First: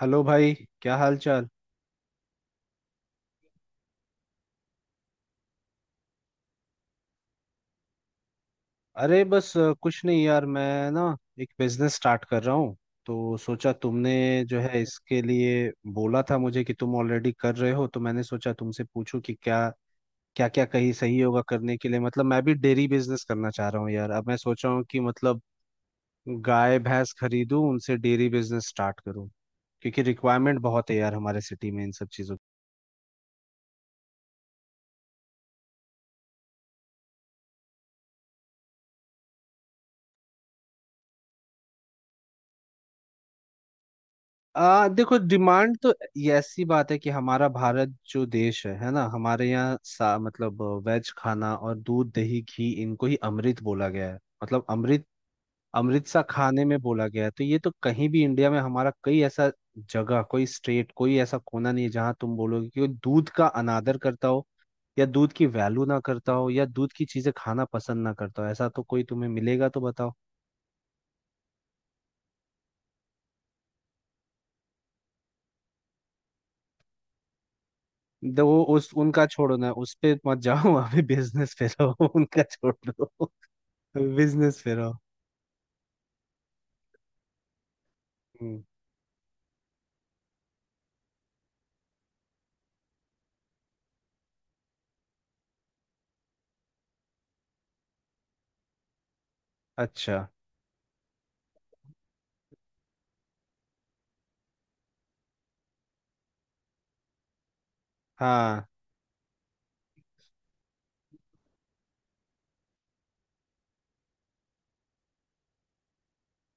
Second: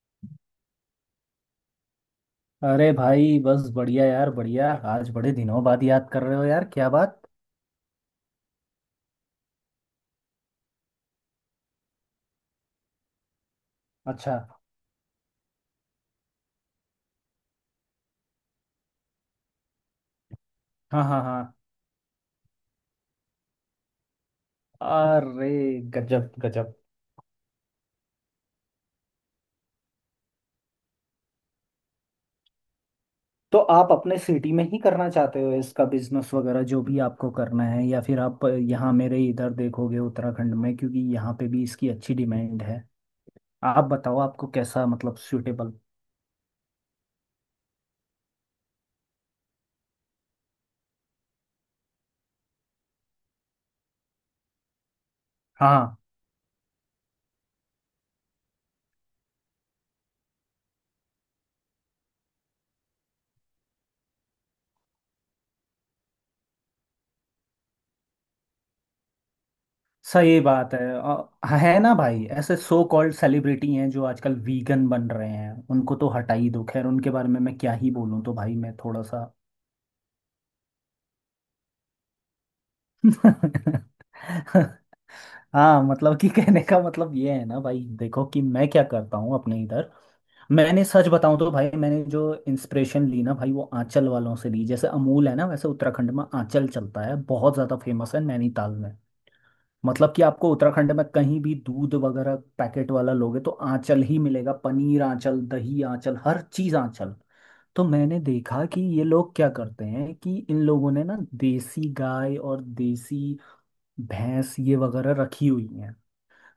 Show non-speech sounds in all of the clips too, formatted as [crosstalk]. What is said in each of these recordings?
Hello भाई। क्या हाल चाल। अरे भाई, बस बढ़िया यार, बढ़िया। आज बड़े दिनों बाद याद कर रहे हो यार, क्या बात। अरे बस कुछ नहीं यार। मैं ना एक बिजनेस स्टार्ट कर रहा हूँ। तो सोचा तुमने अच्छा। जो है इसके लिए बोला था मुझे कि तुम ऑलरेडी कर रहे हो, तो मैंने सोचा तुमसे पूछूं कि क्या क्या क्या कहीं हाँ, सही हाँ, होगा हाँ। करने के लिए। मतलब मैं भी डेयरी बिजनेस करना चाह रहा हूँ यार। अब मैं सोच रहा हूँ कि मतलब अरे गजब, गजब। गाय भैंस खरीदूं, उनसे डेयरी बिजनेस स्टार्ट करूँ। क्योंकि रिक्वायरमेंट बहुत है यार हमारे सिटी में इन सब चीज़ों। तो आप अपने सिटी में ही करना चाहते हो इसका बिजनेस वगैरह, जो भी आपको करना है, या फिर आप यहाँ मेरे इधर देखोगे उत्तराखंड में, क्योंकि यहाँ पे भी इसकी अच्छी डिमांड है। आप बताओ आपको कैसा देखो मतलब सूटेबल। डिमांड तो, ये ऐसी बात है कि हमारा भारत जो देश है ना, हमारे यहाँ सा मतलब वेज खाना और दूध दही घी, इनको ही अमृत बोला गया है। मतलब अमृत, हाँ, अमृत सा खाने में बोला गया है। तो ये तो कहीं भी इंडिया में हमारा, कई ऐसा जगह कोई स्टेट कोई ऐसा कोना नहीं है जहाँ तुम बोलोगे कि दूध का अनादर करता हो या दूध की वैल्यू ना करता हो या दूध की चीजें खाना पसंद ना करता हो। ऐसा तो कोई तुम्हें मिलेगा तो बताओ। सही बात है। है ना भाई, ऐसे सो कॉल्ड सेलिब्रिटी हैं जो आजकल वीगन बन रहे हैं, उनको तो हटा ही दो, खैर उनके बारे में मैं क्या ही बोलूं। तो दो भाई वो मैं उस थोड़ा उनका सा छोड़ो ना, उस पे मत जाओ। [laughs] अभी बिजनेस पे रहो। [laughs] उनका छोड़ दो, [laughs] बिजनेस पे रहो। हाँ, मतलब कि कहने का मतलब ये है ना भाई, देखो कि हम्म। मैं क्या करता हूँ अपने इधर। मैंने सच बताऊं तो भाई, मैंने जो इंस्पिरेशन ली ना भाई, वो आंचल वालों से ली। जैसे अमूल है ना, वैसे उत्तराखंड में आंचल चलता है, बहुत ज़्यादा फेमस है नैनीताल में। मतलब अच्छा। कि आपको उत्तराखंड में कहीं भी दूध वगैरह पैकेट वाला लोगे तो आंचल ही मिलेगा, पनीर आंचल, दही आंचल, हर चीज आंचल। तो मैंने देखा हाँ। कि ये लोग क्या करते हैं, कि इन लोगों ने ना देसी गाय और देसी भैंस ये वगैरह रखी हुई हैं।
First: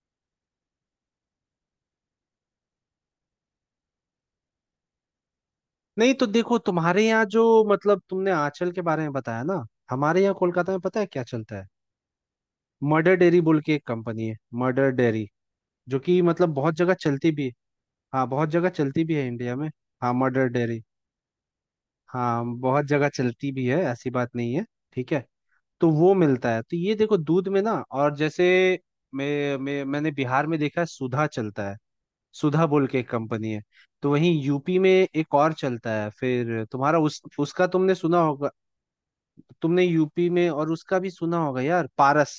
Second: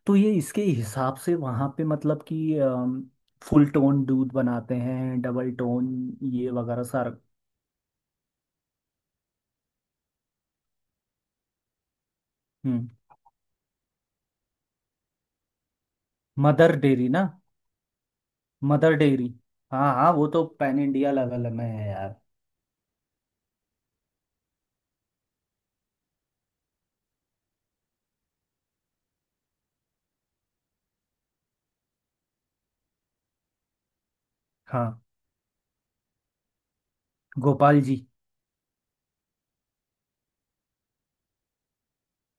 तो ये इसके हिसाब से वहां पे मतलब कि फुल टोन दूध बनाते हैं, डबल टोन, नहीं तो ये देखो वगैरह तुम्हारे सारा। यहाँ जो, मतलब तुमने आंचल के बारे में बताया ना, हमारे यहाँ कोलकाता में पता है क्या चलता है? हम्म। मर्डर डेयरी बोल के एक कंपनी है, मर्डर डेयरी, जो कि मतलब बहुत मदर जगह डेयरी ना। चलती भी है। हाँ बहुत जगह मदर चलती भी है डेयरी। इंडिया में। हाँ, हाँ, हाँ वो तो mother pan dairy. India level में है यार। हाँ बहुत जगह चलती भी है, ऐसी बात नहीं है। ठीक है। तो वो मिलता है। तो ये देखो दूध में ना, और जैसे मैंने बिहार में देखा है, सुधा चलता है। सुधा बोल के एक कंपनी है। तो वहीं यूपी में हाँ, एक और चलता है, फिर तुम्हारा उस उसका गोपाल तुमने जी। सुना होगा। तुमने यूपी में और उसका भी सुना होगा यार, पारस।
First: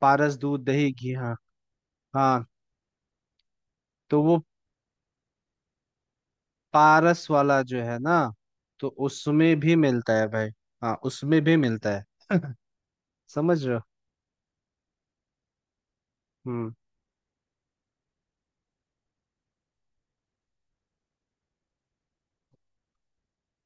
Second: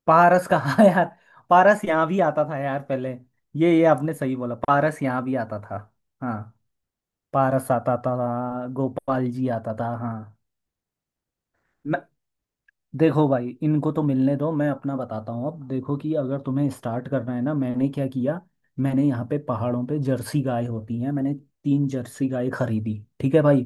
पारस पारस का दूध हाँ दही यार, घी। हाँ पारस यहाँ भी आता हाँ। था यार पहले। ये आपने तो सही वो बोला, पारस यहाँ भी आता था। हाँ, पारस वाला पारस जो आता है ना, था, तो गोपाल जी उसमें आता भी था मिलता है हाँ। भाई। हाँ उसमें भी मिलता मैं। है। देखो भाई, समझ रहे हो। इनको तो मिलने दो, मैं अपना बताता हूँ। अब देखो कि अगर तुम्हें हम्म। स्टार्ट करना है ना, मैंने क्या किया। मैंने यहाँ पे पहाड़ों पे जर्सी गाय होती हैं, मैंने तीन जर्सी गाय खरीदी, ठीक है भाई।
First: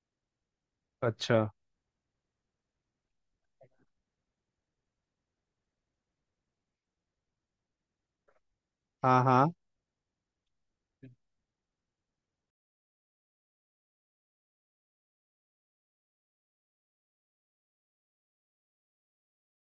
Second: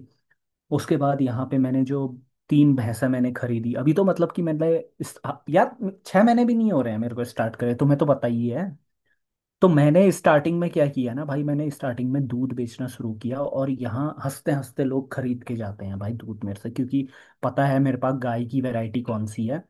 उसके बाद अच्छा। यहाँ पे मैंने जो तीन भैंसा मैंने खरीदी, अभी तो मतलब कि मैंने हाँ, यार, 6 महीने भी नहीं हो रहे हैं मेरे को स्टार्ट करे, तुम्हें तो पता ही है। हाँ। हाँ। तो मैंने स्टार्टिंग में क्या किया ना भाई, मैंने स्टार्टिंग में दूध बेचना शुरू किया, और यहाँ हंसते हंसते लोग खरीद के जाते हैं भाई दूध मेरे से, क्योंकि पता है मेरे पास गाय की वैरायटी कौन सी है।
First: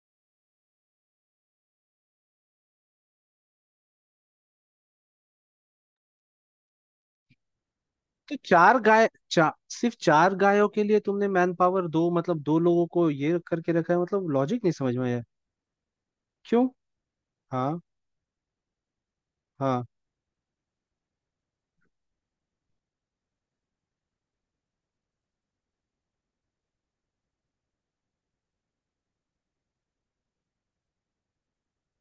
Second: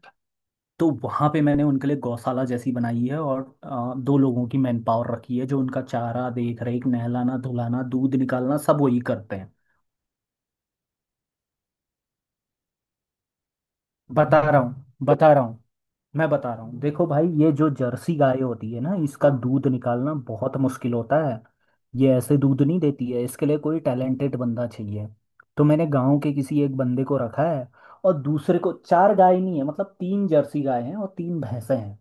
तो वहाँ पे मैंने उनके लिए गौशाला जैसी बनाई है, और दो लोगों की मैन पावर रखी है, जो उनका चारा, देख रेख, नहलाना, धुलाना, दूध तो निकालना, सब वही करते हैं। सिर्फ चार गायों के लिए तुमने मैन पावर दो, मतलब दो लोगों को ये करके रखा है, मतलब बता रहा लॉजिक नहीं हूँ, समझ में आया। बता रहा हूँ। मैं बता रहा क्यों। हूँ, देखो भाई ये जो हाँ। जर्सी गाय होती है ना, इसका दूध हाँ। निकालना बहुत मुश्किल होता है। ये ऐसे दूध नहीं देती है, इसके लिए कोई टैलेंटेड बंदा चाहिए। तो मैंने गांव के किसी एक बंदे को रखा है। और दूसरे को, चार गाय नहीं है, मतलब तीन जर्सी गाय हैं और तीन भैंसें हैं।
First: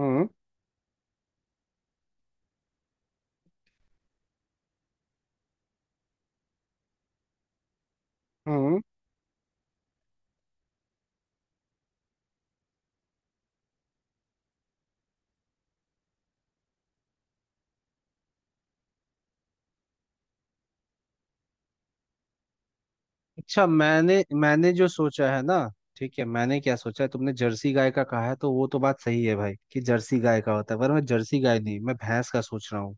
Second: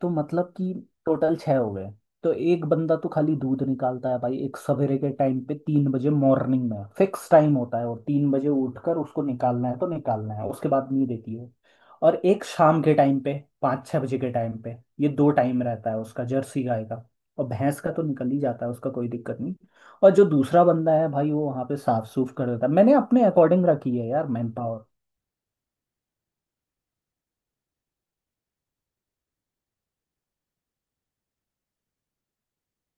तो मतलब कि टोटल छः हो गए। तो एक बंदा तो खाली दूध निकालता है भाई, एक सवेरे के टाइम पे, 3 बजे मॉर्निंग में फिक्स टाइम होता है, और 3 बजे हम्म। उठकर उसको निकालना है तो निकालना है, उसके बाद नहीं देती है। और एक शाम के टाइम पे, 5-6 बजे के टाइम पे, ये दो टाइम रहता है उसका जर्सी गाय का। और भैंस का तो निकल ही जाता है उसका, कोई दिक्कत नहीं। और जो दूसरा बंदा है भाई, वो वहाँ पे साफ सूफ कर देता है, मैंने अपने अच्छा। अकॉर्डिंग रखी है मैंने यार मैन मैंने पावर। जो सोचा है ना, ठीक है, मैंने क्या सोचा है, तुमने जर्सी गाय का कहा है तो वो तो बात सही है भाई कि जर्सी गाय का होता है, पर मैं जर्सी गाय नहीं, मैं भैंस का सोच रहा हूँ।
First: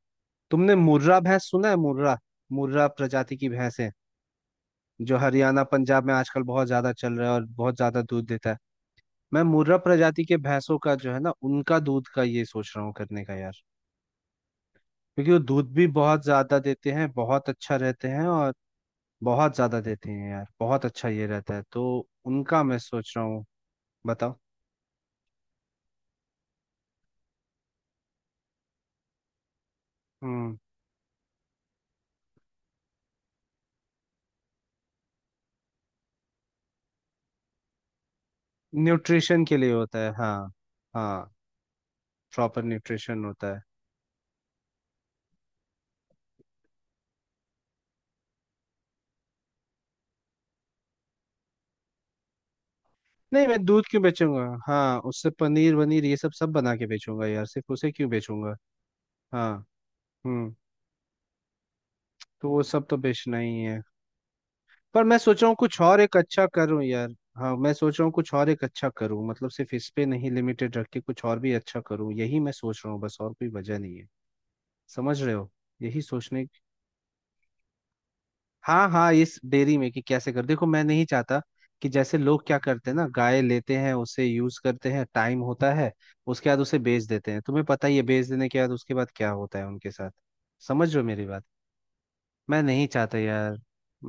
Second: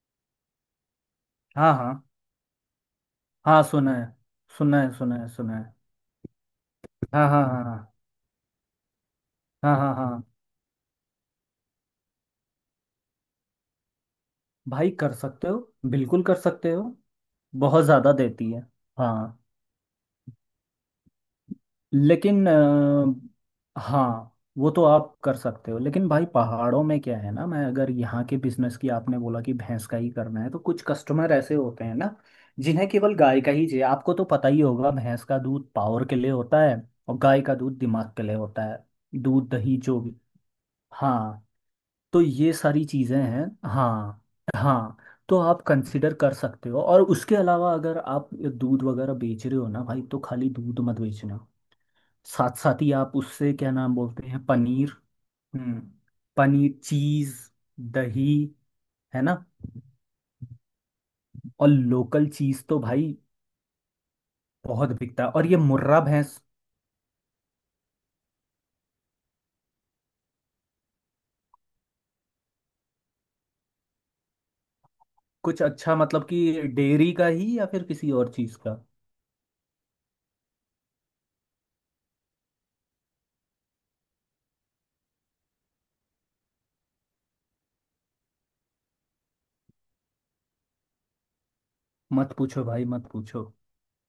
तुमने मुर्रा भैंस सुना हाँ, है, हाँ, मुर्रा? मुर्रा प्रजाति की हाँ। भैंस है सुना है, सुना है, सुना जो है, सुना हरियाणा है। पंजाब में आजकल बहुत ज्यादा चल रहा हाँ, है हाँ, और हाँ, बहुत हाँ, ज्यादा दूध देता है। मैं हाँ, मुर्रा हाँ, हाँ प्रजाति के भैंसों का जो है ना, उनका दूध का ये सोच रहा हूँ करने का यार। भाई, कर क्योंकि वो सकते हो। दूध भी बिल्कुल बहुत कर ज्यादा सकते हो, देते हैं, बहुत अच्छा बहुत रहते ज़्यादा हैं देती और है, हाँ। बहुत ज्यादा देते हैं यार, बहुत अच्छा ये रहता है तो। लेकिन उनका मैं सोच रहा हूँ। हाँ, बताओ। वो तो आप कर सकते हो, लेकिन भाई पहाड़ों में क्या है ना, मैं अगर यहाँ के बिजनेस की, आपने बोला कि भैंस का ही करना है, हम्म। तो कुछ कस्टमर ऐसे होते हैं ना, जिन्हें केवल गाय का ही चाहिए। आपको तो पता ही होगा, भैंस का दूध पावर के लिए होता है। और गाय का दूध दिमाग के लिए होता है। न्यूट्रिशन दूध के लिए दही होता जो है, भी, हाँ। हाँ। हाँ। तो ये प्रॉपर सारी चीज़ें न्यूट्रिशन हैं। होता है। हाँ, हाँ। तो आप कंसिडर कर सकते हो, और उसके अलावा अगर आप दूध वगैरह बेच रहे हो ना भाई, तो खाली दूध मत बेचना। साथ साथ ही आप नहीं, उससे, मैं क्या दूध नाम क्यों बोलते बेचूंगा? हैं, पनीर। हाँ, उससे पनीर हम्म। वनीर ये सब सब पनीर, बना के बेचूंगा चीज़, यार, सिर्फ उसे क्यों दही, बेचूंगा? है ना। हाँ। हम्म। और लोकल तो वो चीज़ तो सब तो भाई बेचना ही है। बहुत पर मैं बिकता है, सोच और रहा हूँ ये कुछ और मुर्रा एक भैंस। अच्छा करूँ यार। हाँ मैं सोच रहा हूँ कुछ और एक अच्छा करूँ, मतलब सिर्फ इस पे नहीं लिमिटेड रख के कुछ और भी अच्छा करूँ, यही मैं सोच रहा हूँ, बस और कोई वजह नहीं है। समझ रहे हो। कुछ अच्छा यही मतलब सोचने। कि डेयरी का ही या फिर किसी और चीज़ का। हाँ हाँ, इस डेयरी में कि कैसे कर, देखो मैं नहीं चाहता कि जैसे लोग क्या करते हैं ना, गाय लेते हैं, उसे यूज करते हैं, टाइम होता है, उसके बाद उसे बेच देते हैं। तुम्हें पता ही है बेच देने के बाद उसके बाद क्या होता है उनके साथ। समझ रहे हो मेरी बात। मत मैं पूछो भाई, नहीं मत चाहता पूछो। यार।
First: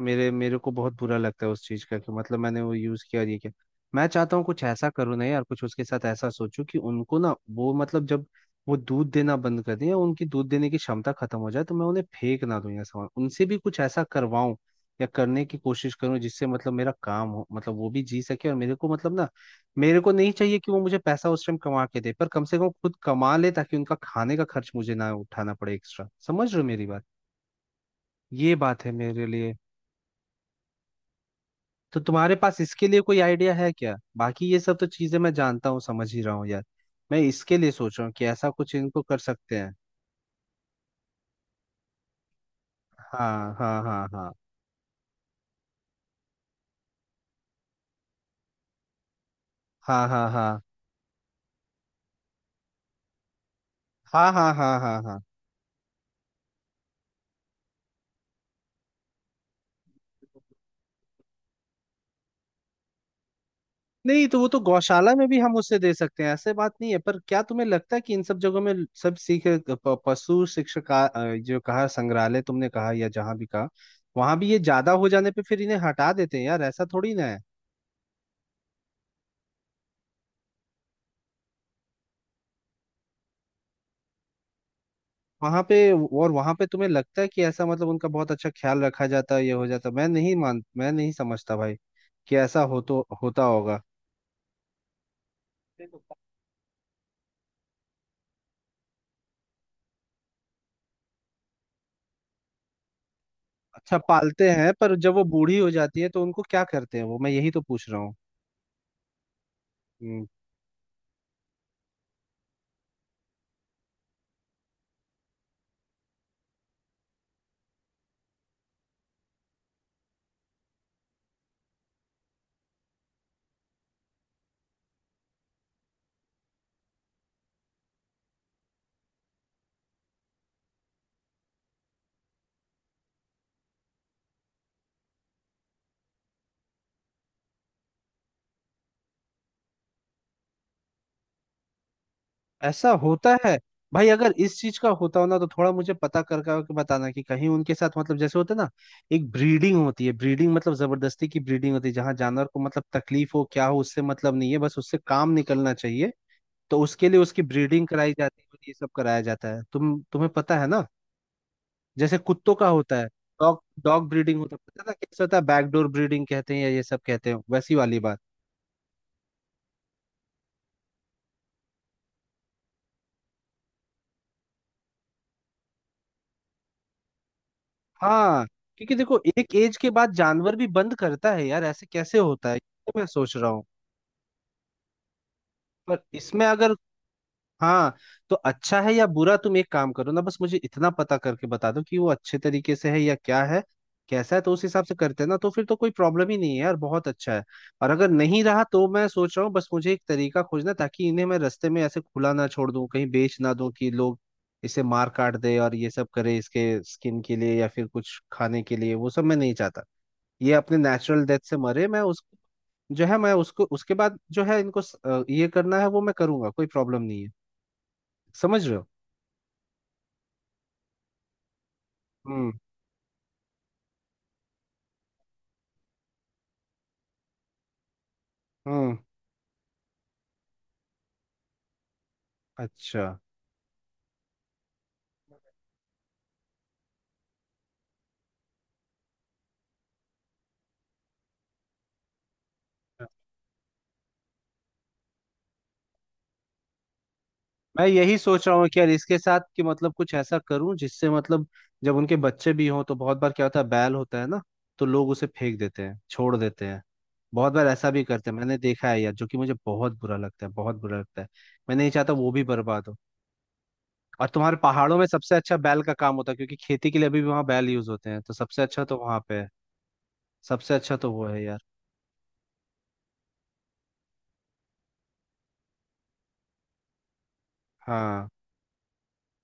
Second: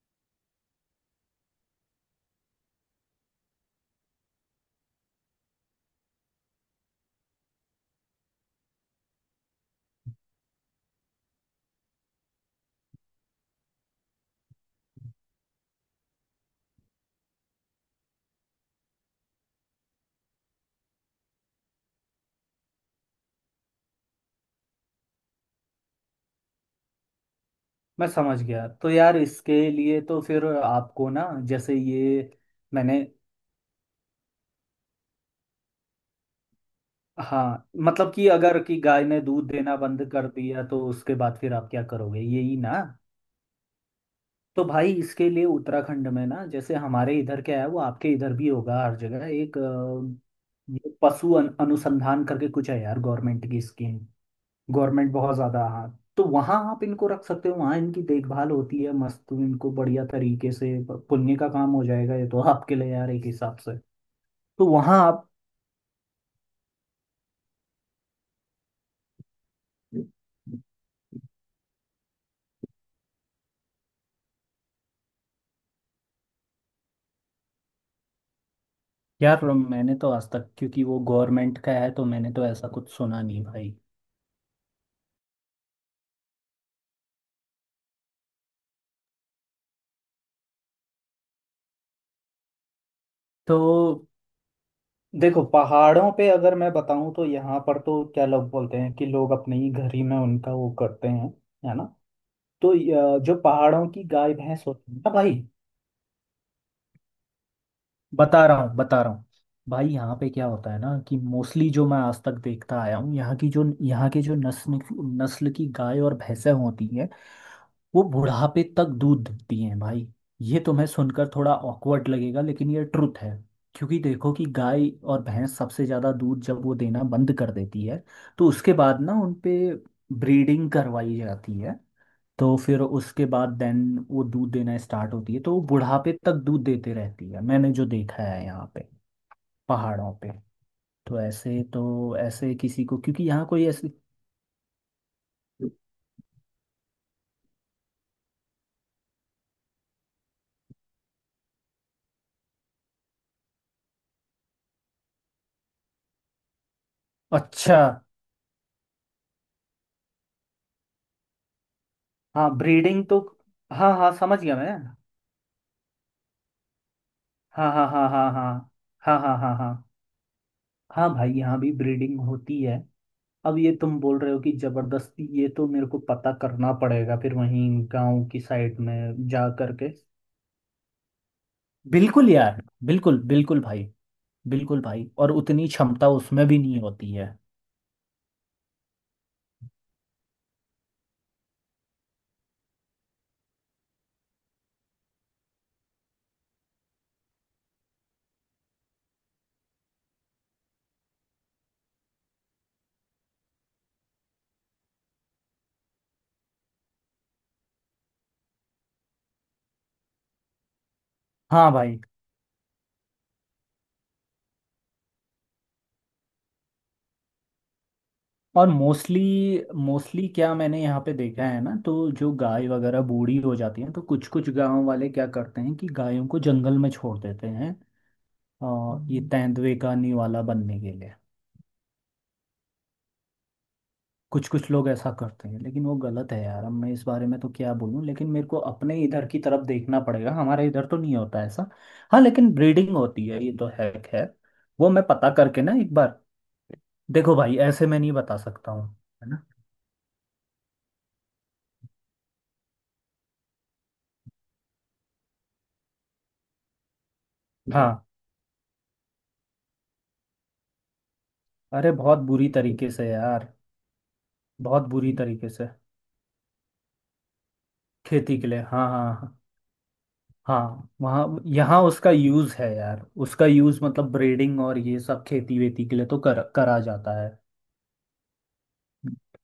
मेरे मेरे को बहुत बुरा लगता है उस चीज़ का, कि मतलब मैंने वो यूज़ किया और ये किया। मैं चाहता हूँ कुछ ऐसा करूँ ना यार, कुछ उसके साथ ऐसा सोचूं कि उनको ना, वो मतलब जब वो दूध देना बंद कर दें या उनकी दूध देने की क्षमता खत्म हो जाए तो मैं उन्हें फेंक ना दूं, या सामान उनसे भी कुछ ऐसा करवाऊं या करने की कोशिश करूं जिससे मतलब मेरा काम हो, मतलब वो भी जी सके और मेरे को मतलब ना, मेरे को नहीं चाहिए कि वो मुझे पैसा उस टाइम कमा के दे, पर कम से कम खुद कमा ले ताकि उनका खाने का खर्च मुझे ना उठाना पड़े एक्स्ट्रा। समझ रहे हो मेरी बात। मैं समझ ये गया। बात तो है यार मेरे लिए। इसके लिए तो फिर आपको ना, जैसे तो ये तुम्हारे पास इसके लिए मैंने, कोई आइडिया है क्या? बाकी ये सब तो चीजें मैं जानता हूँ, समझ ही रहा हूँ यार। मैं इसके हाँ, लिए सोच रहा मतलब हूँ कि कि ऐसा अगर कुछ कि इनको गाय कर ने दूध सकते हैं। देना बंद कर दिया तो उसके बाद फिर आप क्या करोगे, यही ना। हाँ, हाँ, हाँ, हाँ, तो भाई इसके लिए उत्तराखंड में ना, जैसे हमारे इधर क्या है, वो आपके इधर भी होगा हर जगह एक हाँ, हाँ, हाँ, ये पशु अनुसंधान करके कुछ है यार, गवर्नमेंट की स्कीम। हाँ, हाँ, हाँ, हाँ, गवर्नमेंट, हाँ। बहुत ज़्यादा, हाँ। तो वहाँ आप इनको रख सकते हो, वहाँ इनकी देखभाल होती है मस्त, इनको बढ़िया तरीके से पुण्य का काम हो जाएगा ये तो आपके लिए यार, एक हिसाब से। नहीं तो वो तो तो वहाँ गौशाला आप, में भी हम उसे दे सकते हैं, ऐसे बात नहीं है, पर क्या तुम्हें लगता है कि इन सब जगहों में, सब सीख पशु शिक्षक जो कहा, संग्रहालय तुमने कहा या जहाँ भी कहा, वहां भी ये ज्यादा हो जाने पे फिर इन्हें हटा देते हैं यार, ऐसा थोड़ी ना है। यार मैंने तो आज तक, क्योंकि वो गवर्नमेंट का है, तो मैंने तो ऐसा कुछ सुना नहीं भाई। वहां पे, और वहां पे तुम्हें लगता है कि ऐसा, मतलब उनका बहुत अच्छा ख्याल रखा जाता है ये हो जाता? मैं नहीं मान, मैं नहीं समझता भाई कि ऐसा हो तो होता तो होगा। देखो, पहाड़ों पे अगर मैं बताऊं तो यहाँ पर तो क्या लोग बोलते हैं, कि लोग अपने ही घर ही में उनका वो करते हैं। है ना। तो जो पहाड़ों अच्छा की गाय पालते भैंस हैं, होती पर है ना जब वो भाई, बूढ़ी हो जाती है तो उनको क्या करते हैं वो, मैं यही तो पूछ रहा हूँ। बता रहा हूँ, बता रहा हूँ। भाई, यहाँ हम्म। पे क्या होता है ना, कि मोस्टली जो मैं आज तक देखता आया हूँ, यहाँ की जो, यहाँ के जो नस्ल नस्ल की गाय और भैंसें होती हैं, वो बुढ़ापे तक दूध देती हैं भाई। ये तुम्हें सुनकर थोड़ा ऑकवर्ड लगेगा, लेकिन ये ट्रुथ है। क्योंकि देखो कि गाय और भैंस सबसे ज़्यादा दूध, जब वो देना बंद कर देती है तो उसके बाद ना उनपे ब्रीडिंग करवाई जाती है। तो फिर उसके बाद देन वो दूध देना स्टार्ट होती है, तो वो बुढ़ापे तक दूध देते रहती है, मैंने जो देखा है यहाँ पे पहाड़ों पे। तो ऐसे, तो ऐसे किसी ऐसा को, क्योंकि होता यहाँ है? कोई ऐसे, भाई अगर इस चीज का होता हो ना, तो थोड़ा मुझे पता कर करके बताना कि कहीं उनके साथ मतलब जैसे होता है ना, एक ब्रीडिंग होती है, ब्रीडिंग मतलब जबरदस्ती की ब्रीडिंग होती है, जहाँ जानवर को मतलब तकलीफ हो क्या हो उससे मतलब नहीं है, बस उससे काम निकलना चाहिए। तो उसके लिए उसकी अच्छा, ब्रीडिंग कराई जाती है, ये सब कराया जाता है, तुम्हें पता है ना। जैसे हाँ, कुत्तों का होता है, ब्रीडिंग तो, डॉग हाँ, डॉग हाँ ब्रीडिंग समझ होता गया है, मैं। पता है ना कैसे होता है, बैकडोर ब्रीडिंग कहते हैं या ये सब कहते हैं, हाँ, वैसी हाँ, वाली हाँ, बात। हाँ, हाँ, हाँ, हाँ, हाँ, हाँ। हाँ भाई, यहाँ भी ब्रीडिंग होती है। अब ये तुम बोल रहे हो कि जबरदस्ती, ये तो मेरे को पता करना पड़ेगा, फिर वहीं गांव की हाँ। साइड क्योंकि देखो में जा एक एज के करके। बाद जानवर भी बंद करता है यार, ऐसे कैसे बिल्कुल होता है ये। यार, तो मैं बिल्कुल, सोच रहा बिल्कुल हूँ, भाई, बिल्कुल भाई, और उतनी पर क्षमता इसमें उसमें भी अगर, नहीं होती है। हाँ तो अच्छा है या बुरा, तुम एक काम करो ना, बस मुझे इतना पता करके बता दो कि वो अच्छे तरीके से है या क्या है, कैसा है, तो उस हिसाब से करते हैं ना, तो फिर तो कोई प्रॉब्लम ही नहीं है यार, बहुत अच्छा है। और अगर नहीं रहा तो मैं सोच रहा हूँ, बस मुझे एक तरीका खोजना है, ताकि इन्हें मैं रास्ते में ऐसे खुला ना छोड़ दूँ, कहीं बेच ना दूँ कि लोग इसे मार काट दे और ये सब करे इसके स्किन के लिए या फिर कुछ खाने के लिए, वो सब मैं नहीं चाहता। ये अपने नेचुरल डेथ से हाँ मरे, भाई। मैं उस जो है, मैं उसको उसके बाद जो है इनको ये करना है वो मैं करूंगा, कोई प्रॉब्लम नहीं है। समझ और रहे हो। मोस्टली मोस्टली क्या मैंने यहाँ पे देखा है ना, तो जो हम्म। गाय वगैरह बूढ़ी हो जाती हैं, तो कुछ कुछ गांव वाले क्या करते हैं कि गायों को जंगल में छोड़ देते हैं, हम्म। और ये तेंदुए का निवाला बनने के लिए। अच्छा। कुछ कुछ लोग ऐसा करते हैं, लेकिन वो गलत है यार। अब मैं इस बारे में तो क्या बोलूँ, लेकिन मेरे को अपने इधर की तरफ देखना पड़ेगा, हमारे इधर तो नहीं होता ऐसा। हाँ, लेकिन ब्रीडिंग होती है ये तो है खैर। वो मैं पता करके ना एक बार। देखो भाई, मैं ऐसे मैं नहीं यही बता सोच रहा हूँ सकता कि हूँ। यार इसके है साथ ना। कि मतलब कुछ ऐसा करूं जिससे मतलब जब उनके बच्चे भी हों तो बहुत बार क्या होता है, बैल होता है ना, तो लोग उसे फेंक देते हैं, छोड़ देते हैं, बहुत बार हाँ, ऐसा भी करते हैं, मैंने देखा है यार, जो कि मुझे बहुत बुरा लगता है, बहुत बुरा लगता है। मैं नहीं अरे चाहता बहुत वो भी बुरी बर्बाद तरीके हो। से यार। और तुम्हारे बहुत पहाड़ों में बुरी सबसे तरीके अच्छा से, बैल का काम होता है क्योंकि खेती के लिए अभी भी वहाँ बैल यूज होते हैं, तो खेती के लिए, सबसे अच्छा हाँ, तो हाँ, वहाँ हाँ। पे है। सबसे हाँ, अच्छा तो वो वहाँ, है यार। यहाँ उसका यूज़ है यार, उसका यूज़ मतलब ब्रीडिंग और ये सब, खेती वेती के लिए तो कर करा जाता है। हाँ,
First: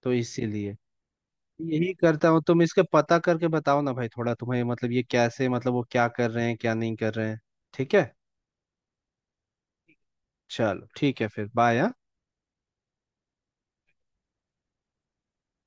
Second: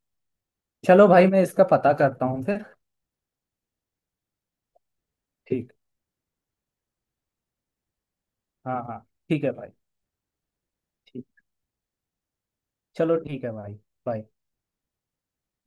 तो इसीलिए चलो भाई, मैं इसका पता यही करता करता हूँ, हूँ तुम फिर। इसके पता करके बताओ ना भाई, थोड़ा तुम्हें मतलब ये कैसे, ठीक। मतलब वो क्या कर रहे हैं क्या नहीं कर रहे हैं। ठीक है। हाँ, हाँ। ठीक है भाई। चलो ठीक है ठीक। फिर, बाय। चलो ठीक है भाई। बाय।